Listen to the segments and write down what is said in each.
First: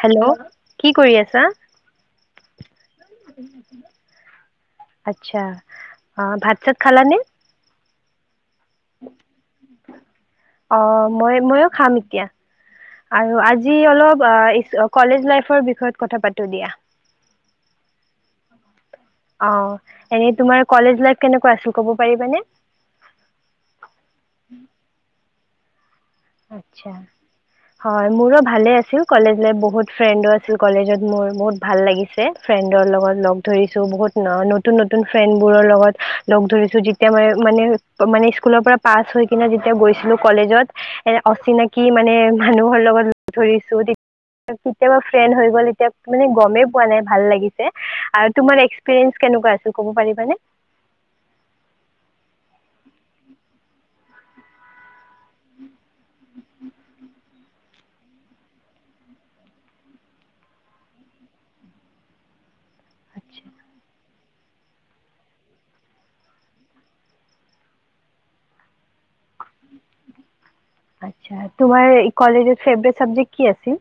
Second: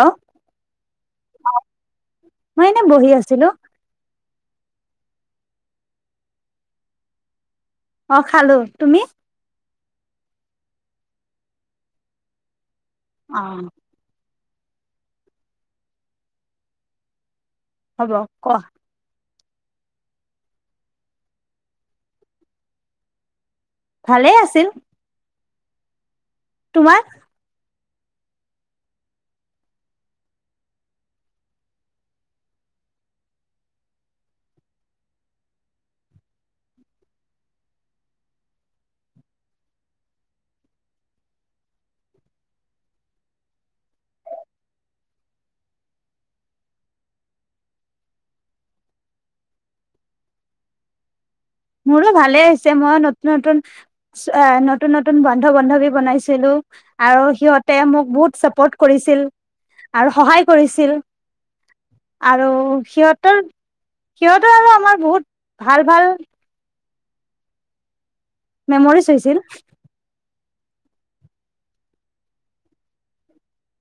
Hello, কি কৰি আছা? মই এনে বহি আছিলো আচ্ছা অ, ভাত-চাত খালা নে? অ, খালো তুমি? অ, মই মইও খাম এতিয়া অ আৰু আজি অলপ কলেজ লাইফৰ বিষয়ে কথা পাতো দিয়া। হ'ব ক। অ, এনে তোমাৰ কলেজ লাইফ কেনেকুৱা আছিল কব পাৰিবানে? ভালেই আছিল। তোমাৰ [inaudible] হয়, মোৰো ভালে আছিল কলেজ লাইফ বহুত ফ্ৰেণ্ডো আছিল কলেজত মোৰ বহুত ভাল লাগিছে। ফ্ৰেণ্ডৰ লগত লগ ধৰিছোঁ বহুত ন নতুন-নতুন ফ্ৰেণ্ডবোৰৰ লগত লগ ধৰিছোঁ যেতিয়া মানে মানে মানে স্কুলৰ পৰা পাছ হৈ কিনে যেতিয়া গৈছিলো কলেজত এ, অচিনাকি মানে মানুহৰ লগত ধৰিছো কেতিয়াবা ফ্ৰেন্দ হৈ গল এতিয়া মানে গমেই পোৱা নাই ভাল লাগিছে আৰু তোমাৰ এক্সপিৰিয়েন্স কেনেকুৱা আছিল ক'ব পাৰিব নে? মোৰো ভালে হৈছে মইও নতুন নতুন এ, নতুন নতুন বন্ধ বান্ধৱী বনাইছিলো। আৰু সিহঁতে মোক বহুত চাপৰ্ট কৰিছিল আৰু সহায় কৰিছিল। আৰু সিহঁতৰ, আচ্ছা সিহঁতৰ আৰু আমাৰ বহুত ভাল, ভাল মেমৰিজ হৈছিল। আচ্ছা, তোমাৰ কলেজৰ ফেভাৰেট চাবজেক্ট কি আছিল?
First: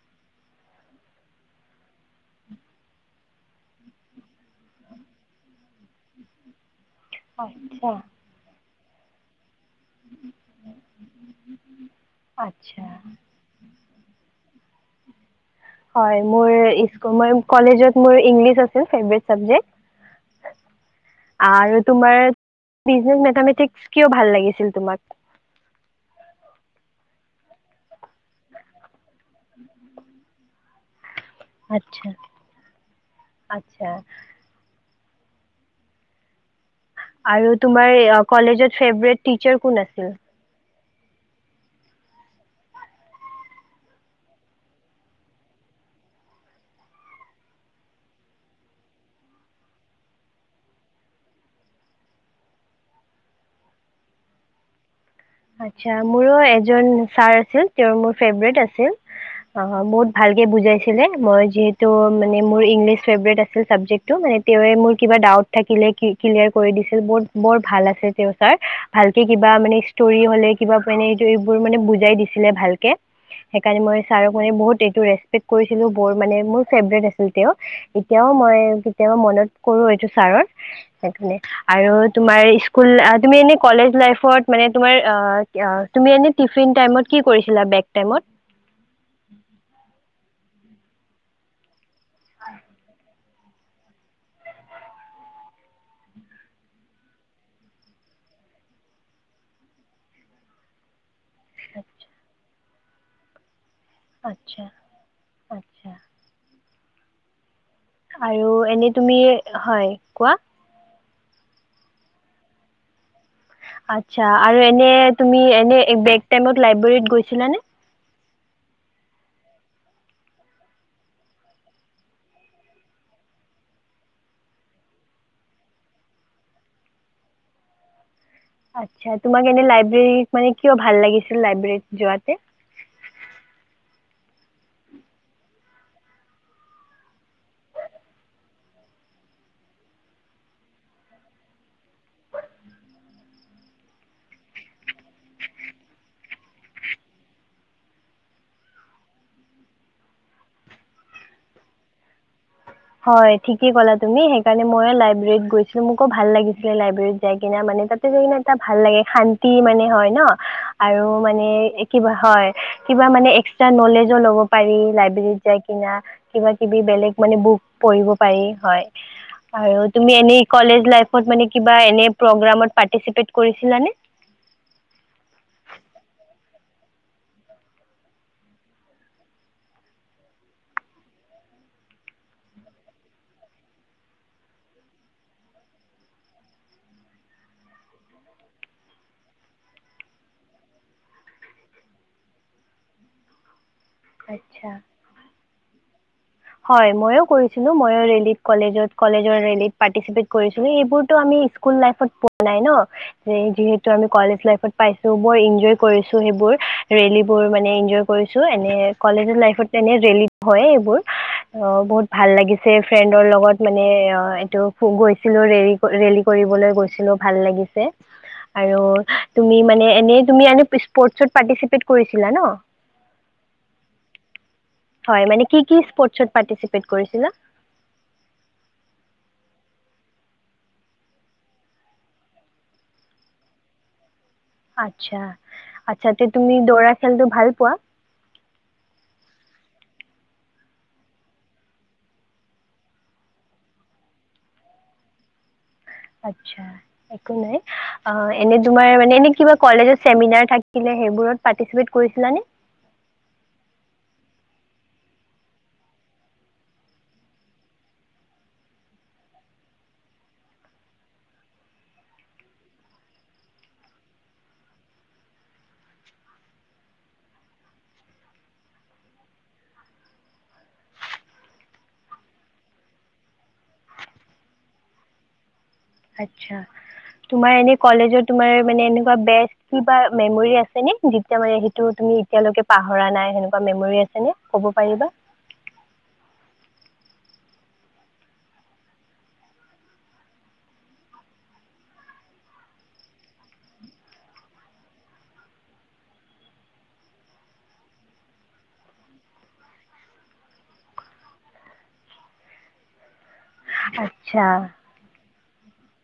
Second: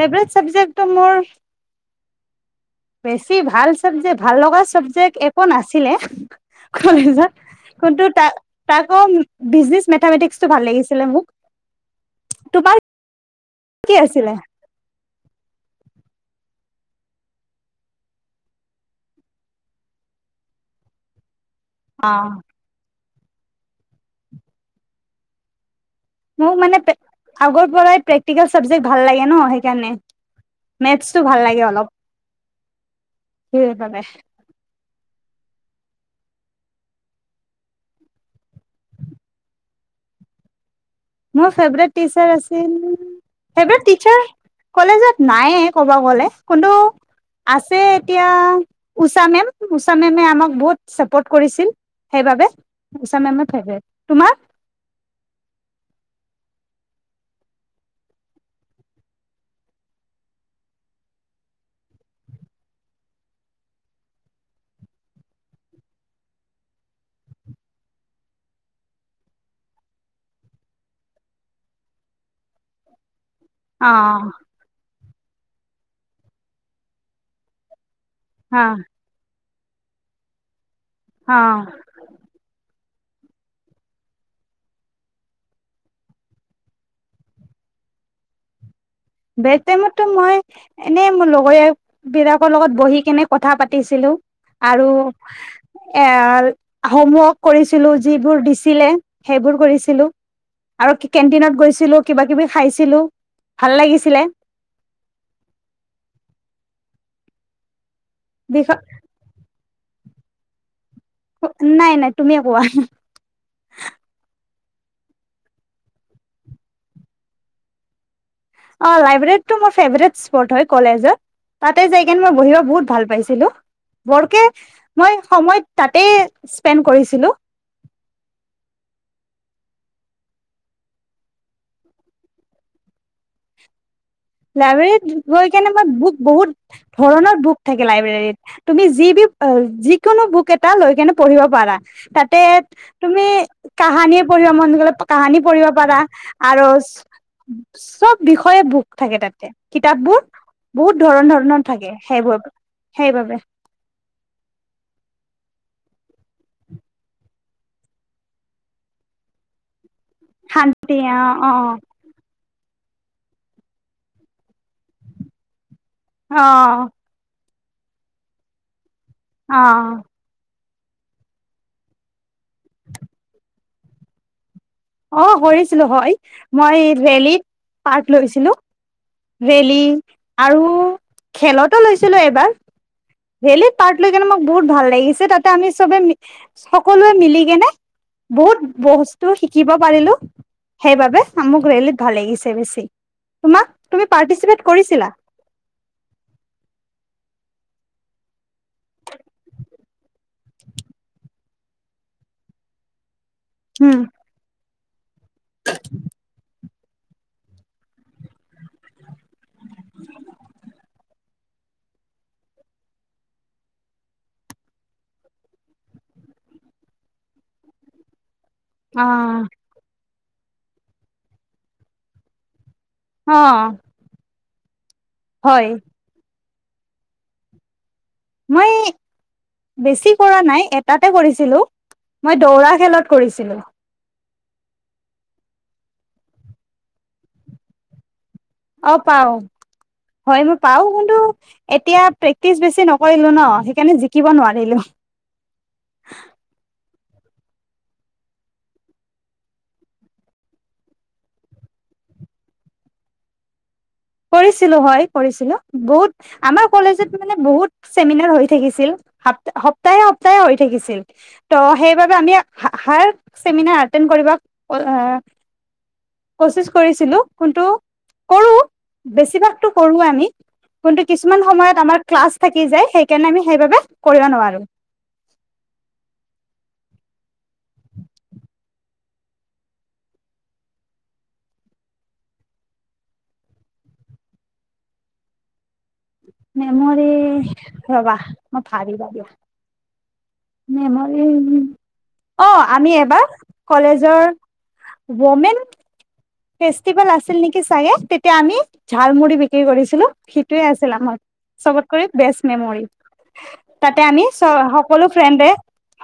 ফেভৰেট চাবজেক্টটো মোৰ বেছি ভাল চাবজেক্ট, ভাল লগা চাবজেক্ট একো নাছিলে কলেজত। আচ্ছা কোনটো তা তাকো বিজনেচ মেথামেতিক্স তো ভাল লাগিছিল মোক, তোমাৰ আচ্ছা কি আছিলে? হয়, মোৰ ই, কলেজত মোৰ ইংলিছ আছিল ফেভৰেট চাবজেক্ট। আৰু অ তোমাৰ বিজনেচ মেথামেটিক্স কিয় ভাল লাগিছিল তোমাক? মোৰ মানে আগৰ পৰাই প্ৰেক্টিকেল চাব্জেক্ট ভাল লাগে ন' সেইকাৰণে। মেথছটো ভাল লা আচ্ছা, আচ্ছা। সেইবাবে আৰু তোমাৰ কলেজত ফেভৰেট টিচাৰ কোন আছিল? মোৰ ফেভৰেট টিচাৰ আছিল। ফেভৰেট টিচাৰ কলেজত নাইএ ক'ব গ'লে, কোনটো আছে এতিয়া ঊষা মেম, ঊষা মেমে আমাক বহুত চাপৰ্ট কৰিছিল। সেইবাবে ঊষা মেমে ফেভৰেট, তোমাৰ? আটছা, মোৰো এজন ছাৰ আছিল, তেওঁৰ মোৰ ফেভৰেট আছিল। অ' বহুত ভালকে বুজাইছিলে, মই যিহেতো মানে মোৰ ইংলিছ ফেভৰেট আছিল চাবজেক্ট। এতিয়া মানে মোৰ কিবা ডাউট থাকিলে ক্লিয়াৰ কৰি দিছিল, ব বৰ ভাল আছিল তেওঁ ছাৰ। ভালকে কিবা মানে ষ্টৰি হ'লে, কিবা মানে এইবোৰ মানে বুজাই দিছিলে ভালকে। সেইকাৰণে অ মই ছাৰক মানে বহুত এইটো ৰেচপেক্ট কৰিছিলো, বৰ মানে মোৰ ফেভৰেট আছিল তেওঁ। এতিয়াও মই অ কেতিয়াবা মনত কৰো এইটো ছাৰক। সেইকাৰণে অ আৰু তোমাৰ স্কুল তুমি এনেই কলেজ লাইফত মানে তোমাৰ অ' তুমি এনে টিফিন টাইমত কি কৰিছিলা বেক টাইমত? বেক টাইমতো মই এনেই মোৰ লগৰীয় বিলাকৰ লগত বহি কেনে কথা পাতিছিলো, আৰু এ হোমৱৰ্ক কৰিছিলোঁ যিবোৰ দিছিলে সেইবোৰ কৰিছিলোঁ। আৰু কেণ্টিনত গৈছিলো কিবা কিবি খাইছিলোঁ, ভাল লাগিছিল। [inaudible] আৰু বিষ এনে তুমি হয়। কোৱা? নাই নাই তুমিয়ে কোৱা। আচ্ছা আৰু এনে তুমি এনে বেক টাইমত লাইব্ৰেৰীত গৈছিলা নে? অ' লাইব্ৰেৰীত মোৰ ফেভৰেট স্পট হয় কলেজে। তাতে যাই কিনে মই বহিব বহুত ভাল পাইছিলোঁ। বৰকে মই সময় তাতে স্পেণ্ড কৰিছিলোঁ। আচ্ছা, তোমাক এনে লাইব্ৰেৰীত মানে কিয় ভাল লাগিছিল লাইব্ৰেৰীত যোৱাতে? লাইব্ৰেৰীত গৈ কেনে মই বুক বহুত ধৰণৰ বুক থাকে লাইব্ৰেৰীত। তুমি যিকোনো বুক এটা লৈ কেনে পঢ়িব পাৰা তাতে। তুমি কাহানীয়ে পঢ়িবৰ মন গুলে কাহানী পঢ়িব পাৰা আৰু। চব বিষয়ে বুক। থাকে তাতে কিতাপ বোৰ বহুত ধৰন ধৰণৰ থাকে সেইবোৰ। হয় সেইবাবে ঠিক। কি ক'লা তমি সেইকাৰণে মইে লাইব্ৰেৰীত গৈছোঁ মোকো ভাল লাগিছিলে লাইব্ৰেৰীত যাই কিনে মানে তাত। যিকোনো এটা ভাল লাগে শান্তি মানে হয় ন' শান্তি আৰু অ মানে। অ কিবা হয় কিবা মানে এস্কট্ৰা নলেজো ল'ব পাৰি লাইব্ৰেৰত যাই কিনা। কিবা অ কিবি বেলেগ মানে বুক পঢ়িব পাৰি হয় আৰু তুমি এনেই। কলেজ লাইফত মানে কিবা এনে প্ৰগ্ৰামত পাৰ্টিচিপেট কৰিছিলানে? অ' কৰিছিলো হয়, মই ৰেলীত পাৰ্ট লৈছিলো। ৰেলি আৰু খেলতো লৈছিলো এবাৰ। ৰেলেত পাৰ্ট লৈ কিনে আমাক বহুত ভাল লাগিছে তাতে আমি চবে মিলি সকলোৱে মিলি কেনে বহুত বস্তু সি। শিকিব পাৰিলো সেইবাবে মোক ৰেলীত ভাল লাগিছে বেছি। তোমাক তুমি পাৰ্টিচিপেট আচ্ছা। কৰিছিলা? হয় ময়ো কৰিছিলো ময়ো ৰেলীত কলেজত কলেজৰ ৰেলীত পাৰ্টিচিপেট কৰিছিলো এইবোৰতো আমি স্কুল লাইফত পোৱা নাই ন। যে যিহেতু উম আমি কলেজ লাইফত পাইছো বৰ এনজয় কৰিছোঁ সেইবোৰ। ৰেলী বোৰ মানে এনজয় কৰিছোঁ এনে কলেজ লাইফত এনে ৰেলী হয় এইবোৰ। অ' বহুত ভাল লাগিছে ফ্ৰেন্দৰ লগত মানে অ'এইটো গৈছিলো ৰেলীত। ৰেলী কৰিবলৈ গৈছিলোঁ ভাল লাগিছে। আৰু অ তুমি মানে এনে তুমি স্পৰ্টচত পাৰ্টিচিপেট কৰিছিলা ন' অ'। হয় মানে কি কি স্পৰ্তচ পাৰ্টিচিপেট কৰিছিলা? মই এই। বেছি কৰা নাই এটাতে কৰিছিলো মই দৌৰা খেলত কৰিছিলোঁ। আচ্ছা আচ্ছা তে তুমি দৌৰা খেলটো ভাল পোৱা। অ' পাও হয় মই পাওঁ কিন্তু। এতিয়া প্ৰেক্টিচ বেছি নকৰিলোঁ ন সেইকাৰণে জিকিব নোৱাৰিলোঁ। আচ্ছা একো নাই। অ' এনে তোমাৰ মানে এনে কিবা কলেজত চেমিনাৰ থাকিলে সেইবোৰত পাৰ্টিচিপেট কৰিছিলা নে? কৰিছিলোঁ হয় কৰিছিলোঁ বহুত। আমাৰ কলেজত মানে বহুত চেমিনাৰ হৈ থাকিছিল ছা সপ্তাহে সপ্তাহে হৈ থাকিছিল। ত' সেইবাবে আমি হাৰ চেমিনাৰ এতেন্দ কৰিব আ। কচিচ কৰিছিলো কোন্তু কৰো বেছিভাগতো কৰোৱে আমি। কিন্তু কিছুমান সময়ত আমাৰ ক্লাছ থাকি যায় সেইকাৰণে আমি সেইবাবে কৰিব নোৱাৰোঁ। আটছা তোমাৰ এনে কলেজৰ তোমাৰ মানে এনেকুৱা বে। কিবা মেমৰি আছেনে যেতিয়া মে সেইটো তুমি এতিয়ালৈকে পাহৰা নাই সেনেকুৱা মেমৰি আছে নে? ক'ব পাৰিবা। মেমৰি ৰবা মই ভাবিব দিয়া। মেমৰি অ' আমি এবাৰ কলেজৰ। ৱমেন। ফেষ্টিভেল আছিল নেকি চাগে তেতিয়া আমি ঝালমুড়ি বিক্ৰী কৰিছিলোঁ সিটোৱে আছিল আমাৰ। চবতকৈ বেষ্ট মেমৰি তাতে আমি আচ্ছা চব আ। সকলো ফ্ৰেণ্ডে,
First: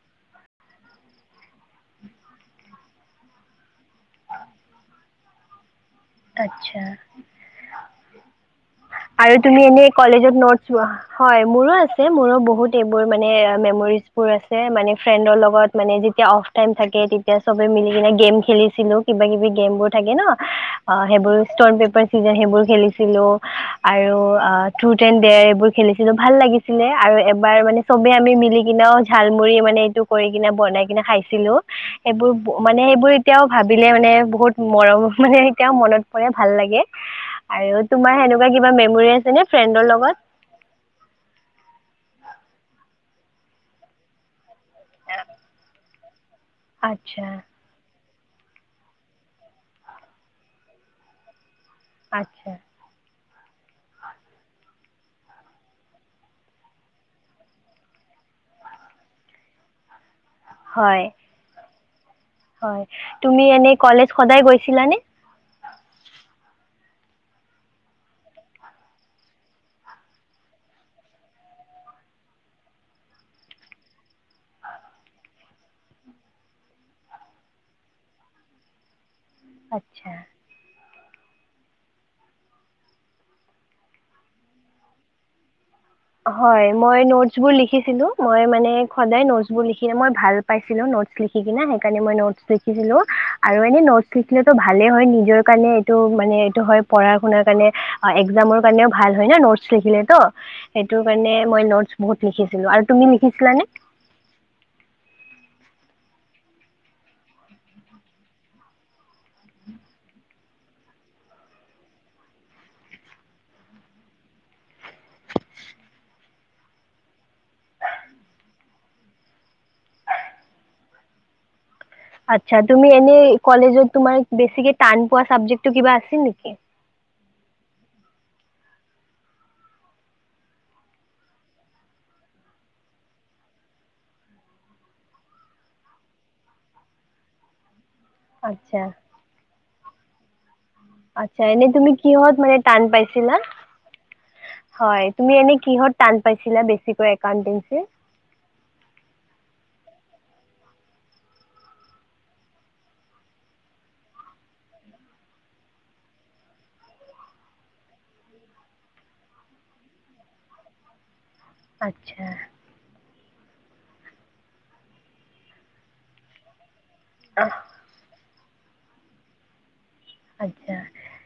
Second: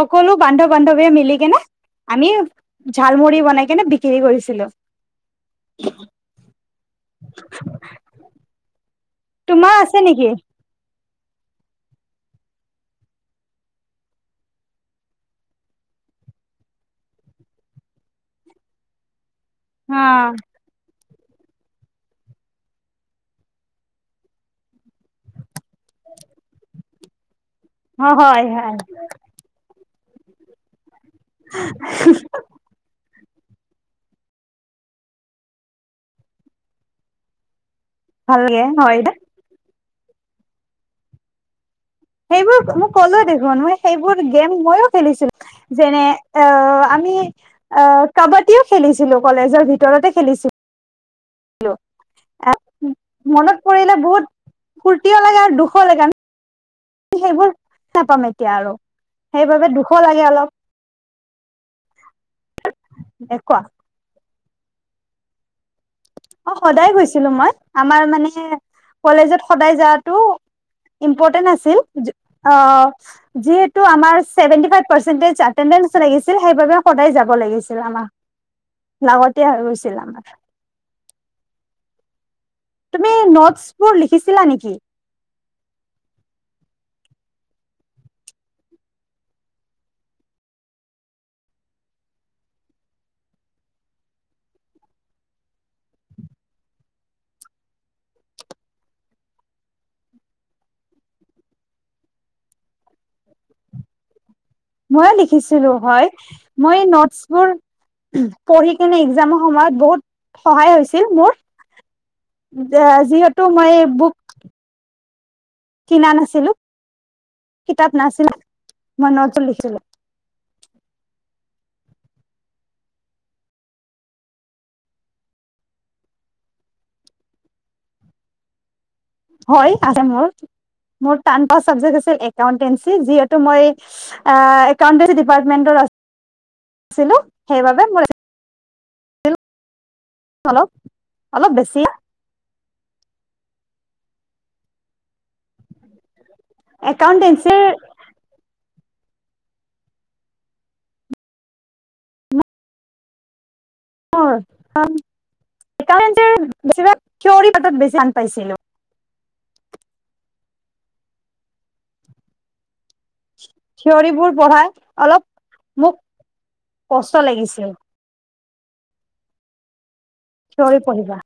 সকলো বান্ধ বান্ধৱীয়ে মিলি কেনে আমি ঝালমুৰি বনাই কেনে বিক্ৰী কৰিছিলো। আচ্ছা। আৰু তুমি তোমাৰ এনে আছে নেকি কলেজত নটছ হয় মোৰো আছে, মোৰো বহুত এইবোৰ মানে মেমৰিজবোৰ আছে মানে ফ্ৰেণ্ডৰ লগত মানে যেতিয়া অফ টাইম থাকে তেতিয়া চবে মিলি কিনে গেম খেলিছিলোঁ, কিবা কিবি গেমবোৰ অ থাকে ন' আ, সেইবোৰ ষ্টন পেপাৰ চিযাৰ সেইবোৰ খেলিছিলোঁ আৰু ট্ৰুথ এনড দেয়াৰ এইবোৰ খেলিছিলোঁ ভাল লাগিছিলে আৰু এবাৰ মানে অ চবে আমি হয় মিলি হয় কিনেও ঝাল কৰি মানে এইটো কৰি কিনে বনাই কিনে খাইছিলোঁ এইবোৰ মানে সেইবোৰ এতিয়াও ভাবিলে মানে বহুত মৰম মানে এতিয়াও মনত পৰে, ভাল লাগে। আৰু তোমাৰ সেনেকুৱা ভালকে কিবা হয় মেমৰি দে। আছেনে ফ্ৰেণ্ডৰ লগত? সেইবোৰ মই ক'লোৱে দেখোন, মই সেইবোৰ গেম ময়ো খেলিছিলোঁ যেনে আ, আমি আচ্ছা, অ' কাবাডীও খেলিছিলোঁ, কলেজৰ ভিতৰতে খেলিছি আচ্ছা। [unintelligible] মনত পৰিলে বহুত ফূৰ্তিও লাগে আৰু দুখ লাগে আ সেইবোৰ নাপাম এতিয়া আৰু সেইবাবে দুখো লাগে অলপ। হয়। হয়, তুমি কোৱা এনে কলেজ সদায় গৈছিলানে? অ' সদায় গৈছিলোঁ মই, আমাৰ মানে কলেজত সদায় যোৱাটো ইম্পৰ্টেন্ট আছিল যি, অ', অ'। যিহেতু আমৰ চেভেণ্টি ফাইভ পাৰ্চেন্টেজ এটেণ্ডেঞ্চ লাগিছিল সেইবাবে সদায়ে যাব লাগিছিল আমাৰ। লাগতিয়া হৈ গৈছিল আচ্ছা। আমাৰ। তুমি ন'টছবোৰ লিখিছিলা নেকি? হয় মই ন'টছবোৰ লিখিছিলোঁ, মই মানে সদায় ন'টছবোৰ লিখি, মই ভাল পাইছিলোঁ ন'টছ লিখি কিনে সেইকাৰণে মই ন'টছ লিখিছিলোঁ আৰু এনেই ন'টছ লিখিলেতো ভালেই হয় নিজৰ কাৰণে এইটো মানে এইটো হয় পঢ়া শুনাৰ কাৰণে আ, এক্সামৰ কাৰণেও ভাল হয় ন' ন'টছ লিখিলে ত' সেইটো কাৰণে মই ন'টছ বহুত লিখিছিলোঁ আৰু তুমি লিখিছিলানে? ময়ো লিখিছিলোঁ হয়, মই ন'টছবোৰ পঢ়ি কিনে এক্সামৰ সময়ত বহুত সহায় হৈছিল মোৰ। যে যিহেতু মই বুক কিনা নাছিলোঁ, কিতাপ নাছিলে, মই ন'টছট লিখিছিলোঁ। আচ্ছা, তুমি এনে কলেজত তোমাৰ বেছিকে টান পোৱা চাবজেকটো কিবা আছিল নেকি? হয় আছে মোৰ, মোৰ টান পোৱা চাবজেক্ট আছিলে একাউণ্টতেন্সী, যিহেতু মই আ, একাউণ্টতেন্সী ডিপাৰ্টমেন্টৰ আ ছিলোঁ সেইবাবে মোৰ আচ্ছা। [unintelligible] অলপ। আচ্ছা, অলপ এনে বেছি তুমি কিহত মানে টান পাইছিলা? হয় তুমি এনে কিহত টান পাইছিলা বেছিকৈ একাউন্টেঞ্চিৰ একাউণ্টেঞ্চিৰ? মোৰ [unintelligible] একাউণ্টতেন্সিৰ বেছিভাগ থিয়ৰী [unintelligible] বেছি টান পাইছিলোঁ। আচ্ছা। থিয়ৰিবোৰ পঢ়াই অলপ মোক কষ্ট আহ, লাগিছিল। আচ্ছা থিয়ৰি পঢ়িবা।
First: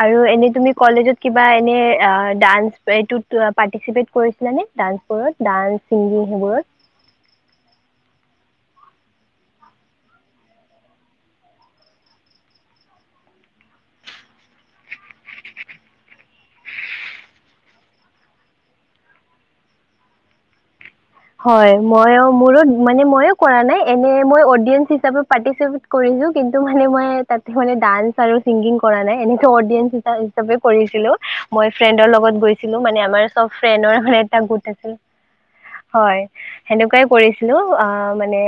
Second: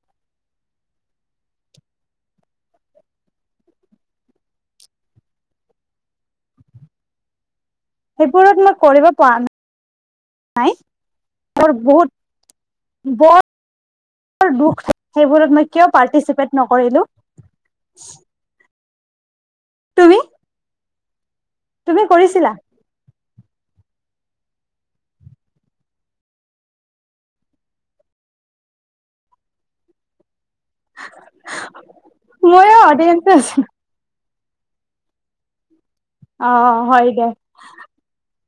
আৰু এনে তুমি কলেজত কিবা এনে আ, ডান্স এইটোত পাৰ্টিচিপেট কৰিছিলানে? ডান্সবোৰত, ডান্স, ছিংগিং সেইবোৰত? সেইবোৰত মই কৰিব পৰা না নাই, মোৰ বহুত বৰ দুখ থাকিলে সেইবোৰত মই কিয় পাৰ্টিচিপেট নকৰিলো। তুমি? হয়, তুমি মইয়ো কৰিছিলা মোৰো মানে মইয়ো কৰা নাই এনে মই অদিয়েঞ্চ হিচাপে পাৰ্টিচিপেট কৰিছো কিন্তু মানে মই তাতে মানে ডান্স আৰু ছিংগিং কৰা নাই এনেকে অদিয়েঞ্চ হিচাপে ছবে কৰিছিলো মই ফ্ৰেণ্ডৰ লগত ময়ো গৈছিলো মানে আমাৰ অডিয়েঞ্চে চব আছিলো ফ্ৰেণ্ডৰ মানে এটা গোট আছিল। হয়, অ সেনেকুৱাই হয় দে কৰিছিলোঁ আ, মানে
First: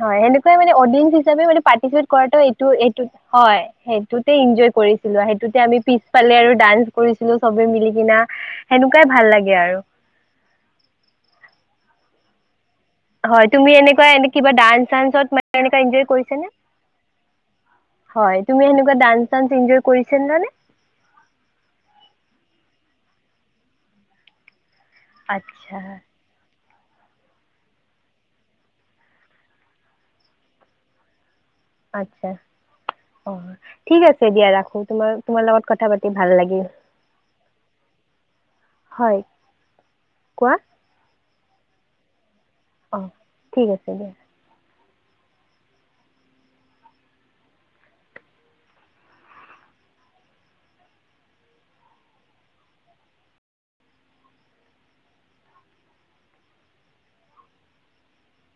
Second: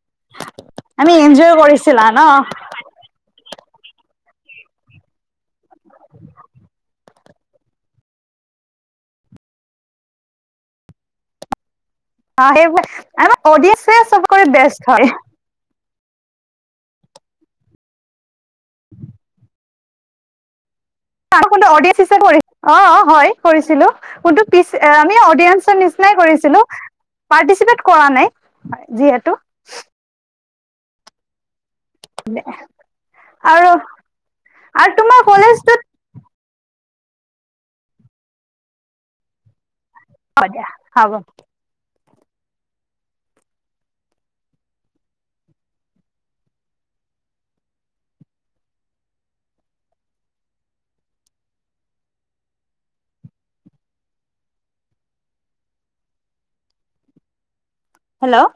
হয় সেনেকুৱাই মানে আমি অদিয়েঞ্চ হিচাপে এনজয় মানে কৰিছিলা পাৰ্টিচিপেত কৰাটো ন এইটো এইটো হয়। সেইটোতে এনজয় কৰিছিলো সেইটোতে আমি পিছফালে আৰু ডান্স কৰিছিলো চবে মিলি কিনা। সেনেকুৱাই ভাল লাগে আৰু। অ', [unintelligible] হয়, তুমি অডিয়েঞ্চে এনেকুৱা এনে চবৰে কিবা বেষ্ট হয় ডান্স-চানসত মানে এনেকে এঞ্জয় কৰিছাঁনে? হয় তুমি এনেকুৱা দাঞ্চ-চাঞ্চ এঞ্জয় কৰিছিলা নে? কোনো এডিয়েন্স [unintelligible] অ', অ', হয়, কৰিছিলো। কোনটো পিছ আমি অডিয়েঞ্চৰ আচ্ছা নিচিনাই কৰিছিলো। পাৰ্টিচিপেট কৰা নাই যিহেতু। আচছা অ', আৰু ঠিক আছে দিয়া ৰাখো আৰু তোমাৰ তোমাৰ লগত কলেজটোত কথা পাতি ভাল লাগিল হয়। হ'ব কোৱা দিয়া হ'ব। অ', ঠিক আছে দিয়া। হেল্ল'?